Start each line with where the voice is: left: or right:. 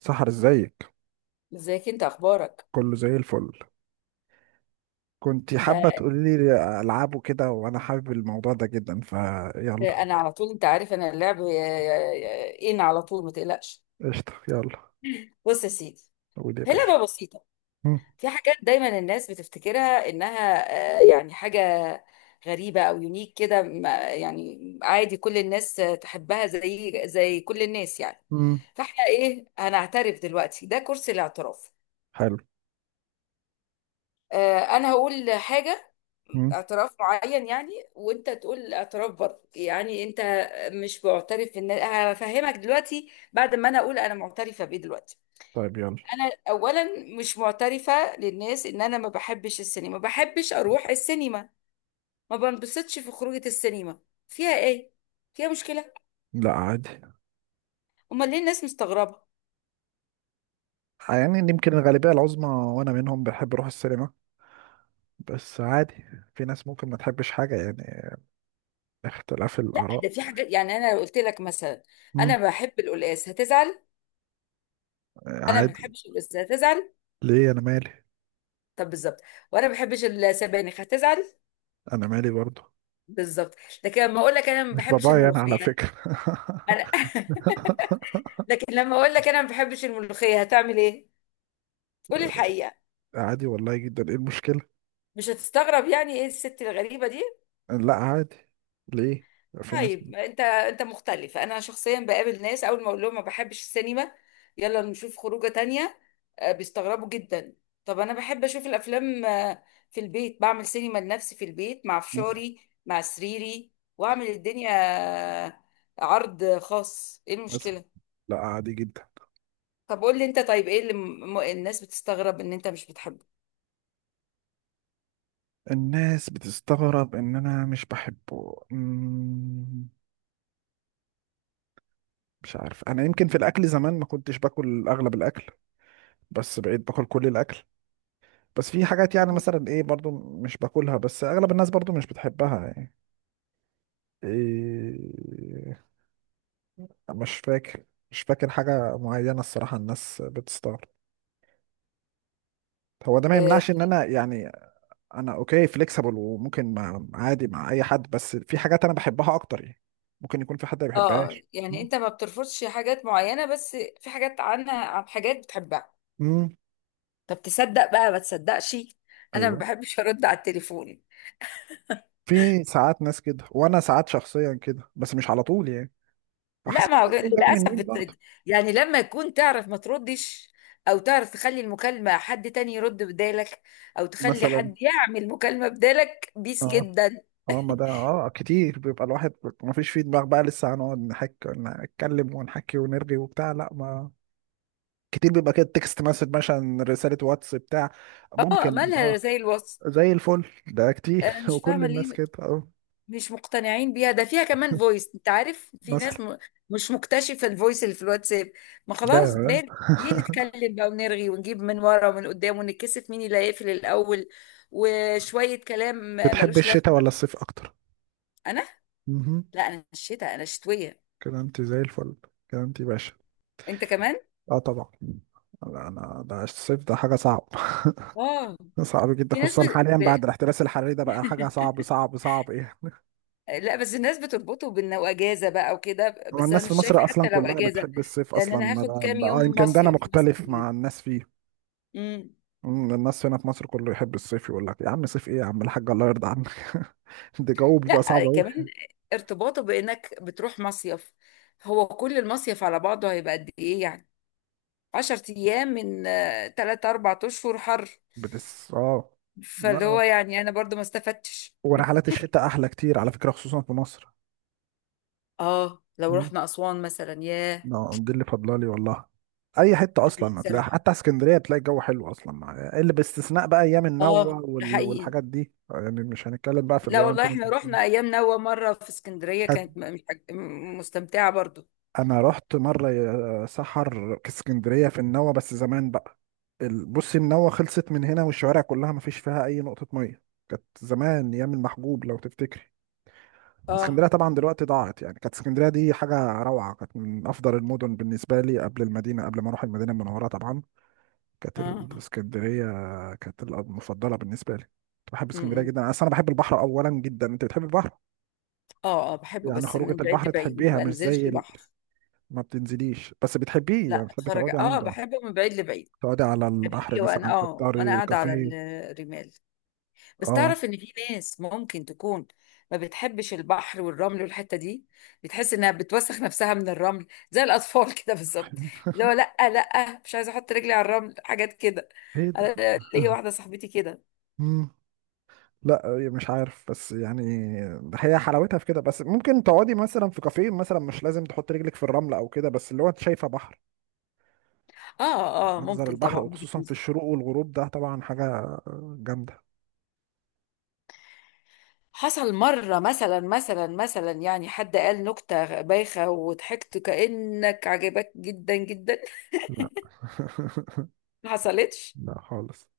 right: سحر، ازيك؟
left: ازيك؟ انت اخبارك؟
right: كله زي الفل. كنت
left: آه،
right: حابة تقولي لي ألعابه كده، وأنا حابب الموضوع ده جدا، فيلا.
left: انا على طول، انت عارف انا اللعب. ان على طول ما تقلقش.
right: قشطة، يلا.
left: بص يا سيدي،
right: قول يا
left: هي
right: باشا.
left: لعبه بسيطه.
right: مم.
left: في حاجات دايما الناس بتفتكرها انها يعني حاجه غريبه او يونيك كده، يعني عادي. كل الناس تحبها، زي كل الناس يعني.
right: مم.
left: فاحنا ايه؟ هنعترف دلوقتي، ده كرسي الاعتراف.
right: حلو.
left: انا هقول حاجه،
right: مم.
left: اعتراف معين يعني، وانت تقول اعتراف برضه يعني. انت مش معترف ان هفهمك دلوقتي بعد ما انا اقول انا معترفه بايه دلوقتي؟
right: طيب، يلا.
left: انا اولا مش معترفه للناس ان انا ما بحبش السينما، ما بحبش اروح السينما، ما بنبسطش في خروجه السينما. فيها ايه؟ فيها مشكله؟
right: لا، عادي.
left: امال ليه الناس مستغربه؟
right: يعني يمكن الغالبية العظمى، وأنا منهم، بحب أروح السينما، بس عادي. في ناس ممكن ما تحبش حاجة يعني. اختلاف
left: لا، ده
right: الآراء.
left: في حاجات يعني. انا لو قلت لك مثلا
right: مم.
left: انا بحب القلقاس، هتزعل؟ انا ما
right: عادي.
left: بحبش القلقاس، هتزعل؟
right: ليه؟ أنا مالي.
left: طب بالظبط. وانا ما بحبش السبانخ، هتزعل؟
right: أنا مالي برضه.
left: بالظبط. لكن لما اقول لك انا ما
right: مش
left: بحبش
right: بابايا أنا على
left: الملوخيه،
right: فكرة.
left: انا لكن لما اقول لك انا ما بحبش الملوخيه، هتعمل ايه؟ قولي الحقيقه.
right: عادي والله جدا، إيه المشكلة؟
left: مش هتستغرب يعني ايه الست الغريبه دي؟
right: لا، عادي. ليه؟ في ناس.
left: طيب انت مختلف. انا شخصيا بقابل ناس اول ما اقول لهم ما بحبش السينما، يلا نشوف خروجه تانية. بيستغربوا جدا. طب انا بحب اشوف الافلام. في البيت بعمل سينما لنفسي، في البيت مع
right: مثلا.
left: فشاري، مع سريري، واعمل الدنيا. آه، عرض خاص، ايه
right: مثلا.
left: المشكله؟
right: لا، عادي جدا.
left: طب قول لي انت، طيب ايه اللي الناس بتستغرب ان انت مش بتحبه؟
right: الناس بتستغرب ان انا مش بحبه. مش عارف، انا يمكن في الاكل زمان ما كنتش باكل اغلب الاكل، بس بقيت باكل كل الاكل. بس في حاجات يعني،
left: مهم.
right: مثلا ايه برضو، مش باكلها، بس اغلب الناس برضو مش بتحبها يعني. إيه. مش فاكر مش فاكر حاجة معينة، الصراحة الناس بتستغرب. هو ده ما
left: اه.
right: يمنعش ان انا يعني، انا اوكي فليكسبل، وممكن مع عادي مع اي حد، بس في حاجات انا بحبها اكتر يعني، ممكن يكون في حد ما بيحبهاش.
left: يعني انت ما بترفضش حاجات معينة، بس في حاجات عن حاجات بتحبها.
right: امم.
left: طب تصدق بقى ما تصدقش، انا ما
right: ايوه.
left: بحبش ارد على التليفون.
right: في ساعات ناس كده، وانا ساعات شخصيا كده، بس مش على طول يعني، على
left: لا
right: حسب
left: ما هو
right: يكون جاي من
left: للاسف
right: مين برضه.
left: يعني لما يكون تعرف ما تردش، او تعرف تخلي المكالمة حد تاني يرد بدالك، او تخلي
right: مثلا.
left: حد يعمل مكالمة بدالك بيس
right: اه.
left: جدا.
right: اه، ما ده كتير بيبقى الواحد ما فيش في دماغ بقى، لسه هنقعد نحك، نتكلم ونحكي ونرغي وبتاع، لا ما. كتير بيبقى كده تكست مسج، مثلا رسالة واتس بتاع.
left: اه
right: ممكن،
left: مالها
right: اه.
left: زي الوصف.
right: زي الفل، ده كتير
left: انا مش
right: وكل
left: فاهمة
right: الناس
left: ليه
right: كده، اه.
left: مش مقتنعين بيها. ده فيها كمان فويس، انت عارف في
right: مثلا.
left: ناس مش مكتشفة الفويس اللي في الواتساب. ما خلاص
right: يا.
left: بال، ليه نتكلم بقى ونرغي ونجيب من ورا ومن قدام ونتكسف مين اللي هيقفل الأول وشوية كلام؟
right: بتحب
left: ملوش
right: الشتاء
left: لازمة.
right: ولا الصيف اكتر؟
left: أنا،
right: مهم.
left: لا أنا الشتاء، أنا الشتوية.
right: كلامتي زي الفل. كلامتي باشا.
left: أنت كمان؟
right: اه، طبعا. لا، انا ده الصيف ده حاجه صعب.
left: اه،
right: صعب جدا،
left: في ناس
right: خصوصا حاليا بعد الاحتباس الحراري، ده بقى حاجه صعب صعب صعب، ايه.
left: لا بس الناس بتربطه بأنه أجازة بقى وكده،
right: هو
left: بس أنا
right: الناس في
left: مش شايفة.
right: مصر اصلا
left: حتى لو
right: كلها
left: أجازة،
right: بتحب الصيف
left: لأن
right: اصلا،
left: أنا
right: ما
left: هاخد
right: ده,
left: كام
right: ده
left: يوم
right: يمكن ده انا
left: مصيف مثلا
right: مختلف
left: يعني.
right: مع الناس فيه.
left: امم.
right: الناس هنا في مصر كله يحب الصيف، يقول لك يا عم صيف ايه، يا عم الحاج الله يرضى عنك. ده جو بيبقى
left: لا
right: صعب قوي.
left: كمان ارتباطه بانك بتروح مصيف، هو كل المصيف على بعضه هيبقى قد ايه يعني؟ عشر ايام من تلات اربع اشهر حر.
right: بتس، اه.
left: فاللي
right: لا.
left: هو يعني انا برضو ما استفدتش.
right: ورحلات الشتاء احلى كتير على فكره، خصوصا في مصر.
left: اه لو رحنا اسوان مثلا، ياه.
right: اه، دي اللي فاضله لي والله. اي حته
left: انا
right: اصلا
left: نفسي
right: هتلاقي،
left: اروح.
right: حتى اسكندريه بتلاقي الجو حلو اصلا، مع اللي باستثناء بقى ايام النوة
left: اه ده حقيقي.
right: والحاجات دي يعني، مش هنتكلم بقى في اللي
left: لا
right: هو انت
left: والله احنا
right: مثلا.
left: رحنا ايام نوى مره في اسكندريه،
right: حت-
left: كانت مش حاج- مستمتعه برضو.
right: انا رحت مره يا سحر اسكندريه في النوة، بس زمان بقى. بصي النوة خلصت من هنا، والشوارع كلها ما فيش فيها اي نقطه ميه. كانت زمان ايام المحجوب، لو تفتكري. اسكندريه
left: اه
right: طبعا دلوقتي ضاعت يعني، كانت اسكندريه دي حاجه روعه، كانت من افضل المدن بالنسبه لي، قبل المدينه، قبل ما اروح المدينه المنوره طبعا. كانت
left: اه.
right: الاسكندريه كانت المفضله بالنسبه لي، كنت بحب
left: م-
right: اسكندريه
left: م.
right: جدا، اصل انا بحب البحر اولا جدا. انت بتحب البحر؟
left: اه اه بحبه
right: يعني
left: بس
right: خروجه
left: من بعيد
right: البحر
left: لبعيد، ما
right: تحبيها، مش
left: بنزلش
right: زي
left: البحر.
right: ما بتنزليش، بس بتحبيه يعني،
left: لا
right: بتحبي
left: اتفرج،
right: تقعدي
left: اه
right: عنده،
left: بحبه من بعيد لبعيد
right: تقعدي على البحر
left: حبيبي. وانا
right: مثلا،
left: وانا
right: تفطري
left: قاعده على
right: كافيه.
left: الرمال. بس
right: اه.
left: تعرف ان في ناس ممكن تكون ما بتحبش البحر والرمل والحته دي. بتحس انها بتوسخ نفسها من الرمل زي الاطفال كده بالظبط. اللي هو لا لا، مش عايزه احط رجلي على الرمل، حاجات كده.
right: ايه ده؟
left: انا ليا واحده صاحبتي كده.
right: مم. لا، مش عارف بس يعني، هي حلاوتها في كده، بس ممكن تقعدي مثلا في كافيه، مثلا مش لازم تحط رجلك في الرمل او كده، بس اللي هو انت شايفه بحر.
left: اه اه
right: منظر
left: ممكن
right: البحر،
left: طبعا، وجهة
right: وخصوصا في
left: نظر.
right: الشروق والغروب، ده طبعا حاجة جامدة.
left: حصل مره مثلا يعني حد قال نكته بايخه وضحكت كانك عجبك جدا جدا؟
right: لا.
left: ما حصلتش.
right: لا خالص.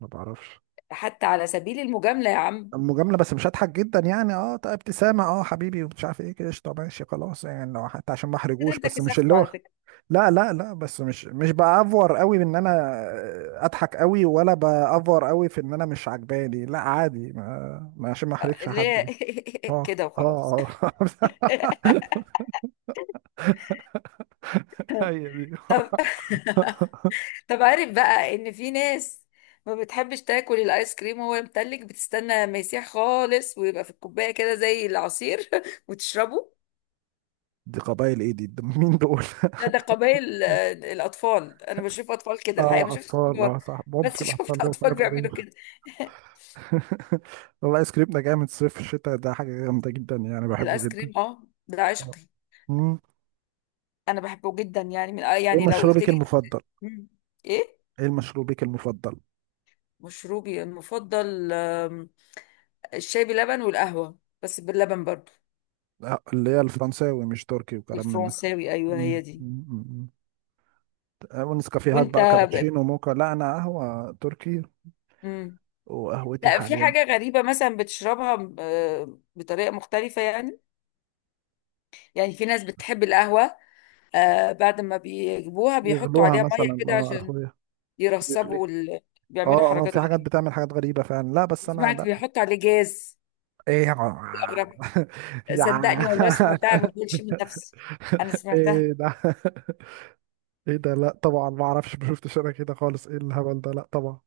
right: ما بعرفش.
left: حتى على سبيل المجامله يا عم؟
right: مجاملة، بس مش هضحك جدا يعني، اه طيب ابتسامة، اه حبيبي ومش عارف ايه كده، قشطة، ماشي، خلاص يعني، لو حتى عشان ما
left: كده
right: احرجوش،
left: انت
right: بس مش اللي
left: كسفته
right: هو.
left: على فكرة.
right: لا لا لا، بس مش بأفور قوي بان انا اضحك قوي، ولا بأفور قوي في ان انا مش عجباني، لا عادي، عشان ما احرجش
left: ليه؟
right: حد. اه
left: كده وخلاص.
right: اه اه. هي دي.
left: طب. طب عارف بقى ان في ناس ما بتحبش تاكل الايس كريم وهو متلج، بتستنى ما يسيح خالص ويبقى في الكوباية كده زي العصير وتشربه؟
right: دي قبائل ايه دي, دي مين دول؟
left: ده قبائل الاطفال. انا بشوف اطفال كده الحقيقة، ما
right: اه
left: شفتش
right: اطفال، اه
left: كبار.
right: صح،
left: بس
right: ممكن الاطفال
left: شفت
right: لهم
left: اطفال
right: حاجات
left: بيعملوا
right: غريبة.
left: كده.
right: والله ايس كريم ده جامد صيف الشتاء ده حاجة جامدة جدا يعني، بحبه
left: الايس
right: جدا.
left: كريم، اه ده
right: آه.
left: عشقي.
right: مم.
left: انا بحبه جدا يعني، من
right: ايه
left: يعني لو قلت
right: مشروبك
left: لي.
right: المفضل؟
left: مم. ايه
right: ايه مشروبك المفضل؟
left: مشروبي المفضل؟ الشاي بلبن، والقهوة بس باللبن برضو.
right: لا، اللي هي الفرنساوي، مش تركي وكلام من ده.
left: والفرنساوي، أيوه
right: مم.
left: هي دي.
right: مم. مم. ونسكافيهات
left: وأنت؟
right: بقى
left: ب...
right: كابتشينو موكا، لا انا قهوة تركي.
left: مم.
right: وقهوتي
left: لا، في
right: حاليا.
left: حاجة غريبة مثلا بتشربها بطريقة مختلفة يعني. يعني في ناس بتحب القهوة بعد ما بيجيبوها بيحطوا
right: يغلوها
left: عليها مية
right: مثلا،
left: كده
right: اه يا
left: عشان
right: اخويا. يغلي.
left: يرسبوا بيعملوا
right: اه اه،
left: حركات
right: في حاجات
left: غريبة.
right: بتعمل حاجات غريبة فعلا، لا بس انا
left: سمعت
right: لا.
left: بيحطوا عليه جاز.
right: ايه يا عم-
left: أغرب.
right: يا عم.
left: صدقني والله سمعتها، ما بقولش من نفسي، أنا سمعتها.
right: ايه ده؟ ايه ده؟ لا طبعا، ما اعرفش، ما شفتش انا كده خالص، ايه الهبل ده، لا طبعا.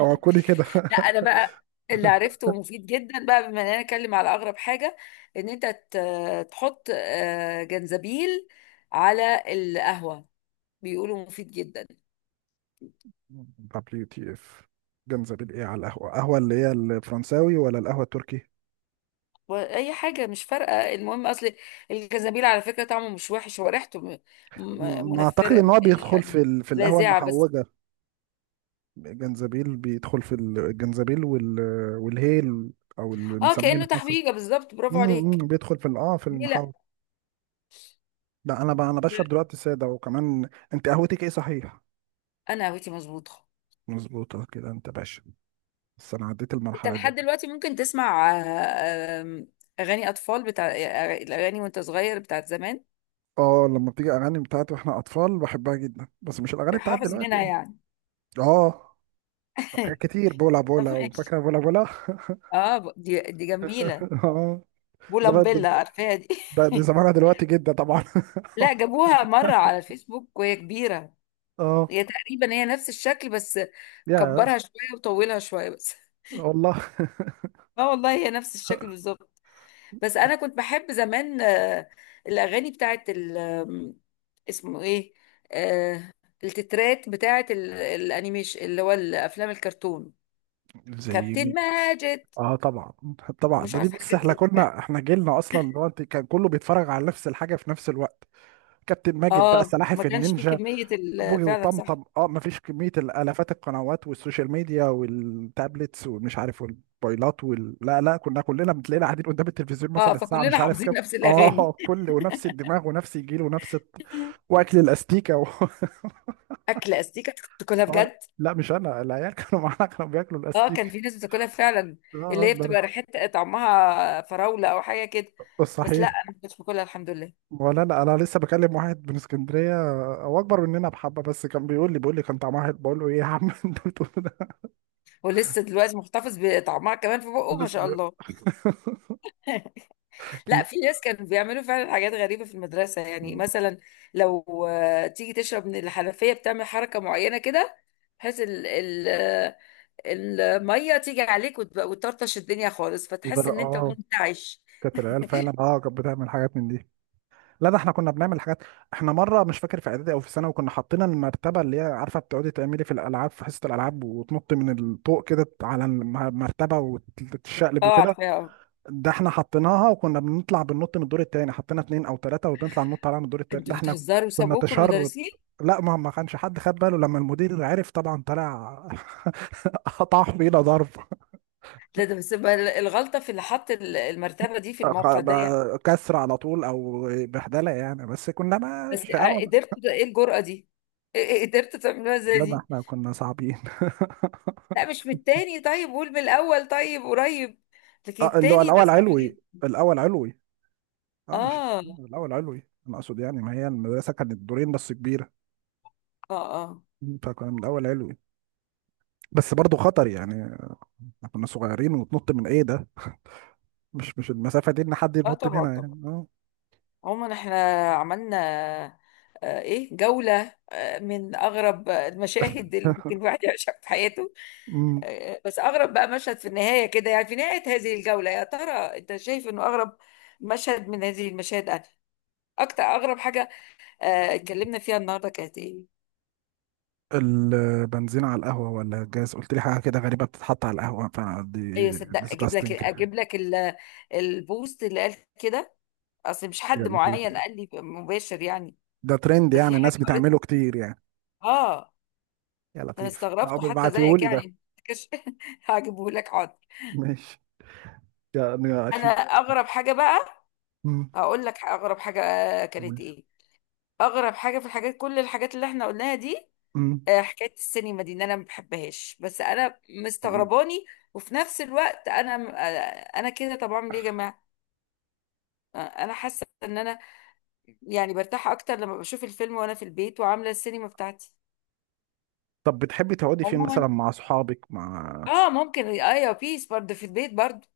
right: او كوني كده.
left: لا انا بقى اللي عرفته ومفيد جدا، بقى بما اننا نتكلم على اغرب حاجه، ان انت تحط جنزبيل على القهوه، بيقولوا مفيد جدا.
right: دبليو تي اف. جنزبيل ايه على القهوه؟ قهوه اللي هي الفرنساوي ولا القهوه التركي؟
left: واي حاجه مش فارقه، المهم اصل الجنزبيل على فكره طعمه مش وحش، هو ريحته
right: ما اعتقد ان
left: منفره
right: هو بيدخل
left: يعني،
right: في القهوه
left: لاذعه بس.
right: المحوجه. جنزبيل بيدخل في الجنزبيل والهيل، او اللي
left: اه
right: بنسميه في
left: كانه
right: مصر.
left: تحويجه بالظبط، برافو عليك.
right: بيدخل في ال- اه في
left: ليه لا؟
right: المحوج. لا، انا بشرب دلوقتي ساده، وكمان انت قهوتك ايه، صحيح؟
left: انا هويتي مظبوطه.
right: مظبوطة كده انت باشا، بس انا عديت
left: انت
right: المرحلة دي.
left: لحد دلوقتي ممكن تسمع اغاني اطفال بتاع الاغاني وانت صغير بتاعت زمان؟
right: اه لما بتيجي اغاني بتاعت واحنا اطفال بحبها جدا، بس مش الاغاني بتاعت
left: حافظ
right: دلوقتي
left: منها
right: يعني.
left: يعني؟
right: اه. حاجات كتير، بولا بولا،
left: ماشي.
right: وفاكرة بولا بولا.
left: اه دي جميله،
right: اه. زمان ده.
left: بولامبيلا، عارفاها دي؟
right: دي زمانها دلوقتي جدا طبعا.
left: لا، جابوها مره على الفيسبوك وهي كبيره.
right: اه.
left: هي تقريبا هي نفس الشكل، بس
right: يا
left: كبرها شويه وطولها شويه بس.
right: والله.
left: اه والله هي نفس الشكل بالظبط. بس انا كنت بحب زمان الاغاني بتاعت ال- آم، اسمه ايه؟ آه التترات بتاعت الانيميشن، اللي هو الافلام الكرتون.
right: زي
left: كابتن
right: مين؟
left: ماجد،
right: اه طبعا. طبعا،
left: مش
right: ده دي
left: عارفه
right: بص
left: حاجات
right: احنا
left: كده.
right: كنا، احنا جيلنا اصلا، اللي هو انت كان كله بيتفرج على نفس الحاجه في نفس الوقت. كابتن ماجد بقى،
left: اه ما
right: سلاحف
left: كانش فيه
right: النينجا،
left: كمية
right: بوجي
left: فعلا
right: وطمطم.
left: صح.
right: اه مفيش كمية الآلافات، القنوات والسوشيال ميديا والتابلتس ومش عارف، والموبايلات لا لا، كنا كلنا بتلاقينا قاعدين قدام التلفزيون
left: اه
right: مثلا الساعة مش
left: فكلنا
right: عارف
left: حافظين
right: كام.
left: نفس
right: اه،
left: الأغاني.
right: كل ونفس الدماغ، ونفس الجيل، ونفس الط-، واكل الاستيكة
left: أكل أستيكة، تاكلها
right: لا
left: بجد؟
right: لا، مش انا العيال كانوا معانا كانوا بياكلوا
left: اه كان
right: الاستيك.
left: في ناس بتاكلها فعلا،
right: اه.
left: اللي هي
right: ده أنا.
left: بتبقى ريحتها طعمها فراولة أو حاجة كده.
right: بس
left: بس لا،
right: صحيح.
left: أنا ما كنتش باكلها الحمد لله.
right: ولا لا، انا لسه بكلم واحد من اسكندريه، هو اكبر مننا بحبه، بس كان بيقول لي كان طعمها حلو، بقول له ايه يا عم انت بتقول ده.
left: ولسه دلوقتي محتفظ بطعمها كمان في بقه ما
right: لسه
left: شاء
right: بيقول.
left: الله. لا، في ناس كانوا بيعملوا فعلا حاجات غريبة في المدرسة يعني.
right: لا.
left: مثلا لو تيجي تشرب من الحنفية، بتعمل حركة معينة كده بحيث الميه تيجي عليك وتطرطش الدنيا خالص فتحس ان انت
right: اه،
left: منتعش.
right: كانت العيال فعلا، كانت بتعمل حاجات من دي. لا، ده احنا كنا بنعمل حاجات. احنا مره مش فاكر، في اعدادي او في ثانوي كنا حاطين المرتبه، اللي هي عارفه بتقعدي تعملي في حصه الالعاب، وتنطي من الطوق كده على المرتبه وتتشقلب
left: اه
right: وكده.
left: عارفاها.
right: ده احنا حطيناها وكنا بنطلع بننط من الدور التاني، حطينا اتنين او تلاته وبنطلع ننط عليها من الدور التاني،
left: انتوا
right: ده احنا
left: بتهزروا،
right: كنا
left: سابوكوا
right: تشرد.
left: المدرسين.
right: لا، ما كانش حد خد باله، لما المدير عرف طبعا طلع قطع فينا ضرب.
left: لا ده بس بقى الغلطه في اللي حط المرتبه دي في الموقع ده يعني.
right: كسر على طول او بهدله يعني، بس كنا ما
left: بس
right: شقاوه بقى،
left: قدرت ايه الجرأه دي؟ إيه قدرت تعملوها زي
right: لما
left: دي؟
right: احنا كنا صعبين.
left: لا مش من التاني، طيب قول من الاول طيب قريب. لكن
right: اه، اللي هو
left: التاني ده
right: الاول
left: صعب
right: علوي.
left: جدا.
right: الاول علوي. اه مش،
left: اه
right: الاول علوي انا اقصد يعني، ما هي المدرسه كانت دورين بس كبيره،
left: اه اه.
right: فكنا من الاول علوي، بس برضو خطر يعني، احنا كنا صغيرين، وتنط من ايه ده، مش المسافه دي ان حد
left: اه
right: ينط
left: طبعا
right: منها
left: طبعا.
right: يعني، اه.
left: عموما احنا عملنا ايه، جولة من أغرب المشاهد اللي ممكن الواحد يعيشها في حياته.
right: أمم.
left: بس أغرب بقى مشهد في النهاية كده يعني، في نهاية هذه الجولة، يا ترى أنت شايف إنه أغرب مشهد من هذه المشاهد؟ أنا أكتر، أغرب حاجة اتكلمنا فيها النهاردة كانت إيه؟
right: البنزين على القهوه ولا الجاز؟ قلت لي حاجه كده غريبه بتتحط على القهوه،
left: أيوة،
right: فدي
left: صدق، أجيب لك
right: disgusting.
left: أجيب لك البوست اللي قال كده. أصل مش
right: يا
left: حد
right: لطيف،
left: معين قال لي مباشر يعني،
right: ده ترند
left: ده
right: يعني
left: في حاجة
right: الناس
left: قريتها.
right: بتعمله كتير يعني.
left: آه
right: يا
left: أنا
right: لطيف، اه
left: استغربته حتى زيك
right: بيبعتيهولي ده.
left: يعني. هجيبه لك حاضر.
right: ماشي، يعني
left: أنا
right: عشان.
left: أغرب حاجة بقى،
right: مم.
left: هقول لك اغرب حاجه
right: قول.
left: كانت ايه. اغرب حاجه في الحاجات، كل الحاجات اللي احنا قلناها دي،
right: مم.
left: حكايه السينما دي، ان انا ما بحبهاش. بس انا
right: مم.
left: مستغرباني، وفي نفس الوقت انا انا كده. طب اعمل ايه يا جماعه؟ انا حاسه ان انا يعني برتاح اكتر لما بشوف الفيلم وانا في البيت، وعامله السينما بتاعتي.
right: طب بتحبي تقعدي فين مثلا،
left: عموما
right: مع صحابك، مع.
left: اه ممكن، ايوه بيس برضه في البيت برضه.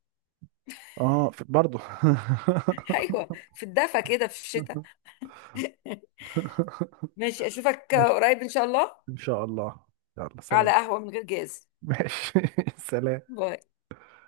right: اه برضه.
left: ايوه، في الدفا كده في الشتاء. ماشي، اشوفك
right: ماشي.
left: قريب ان شاء الله.
right: ان شاء الله. يلا
left: على
right: سلام.
left: قهوه من غير جاز.
right: ماشي. سلام.
left: باي.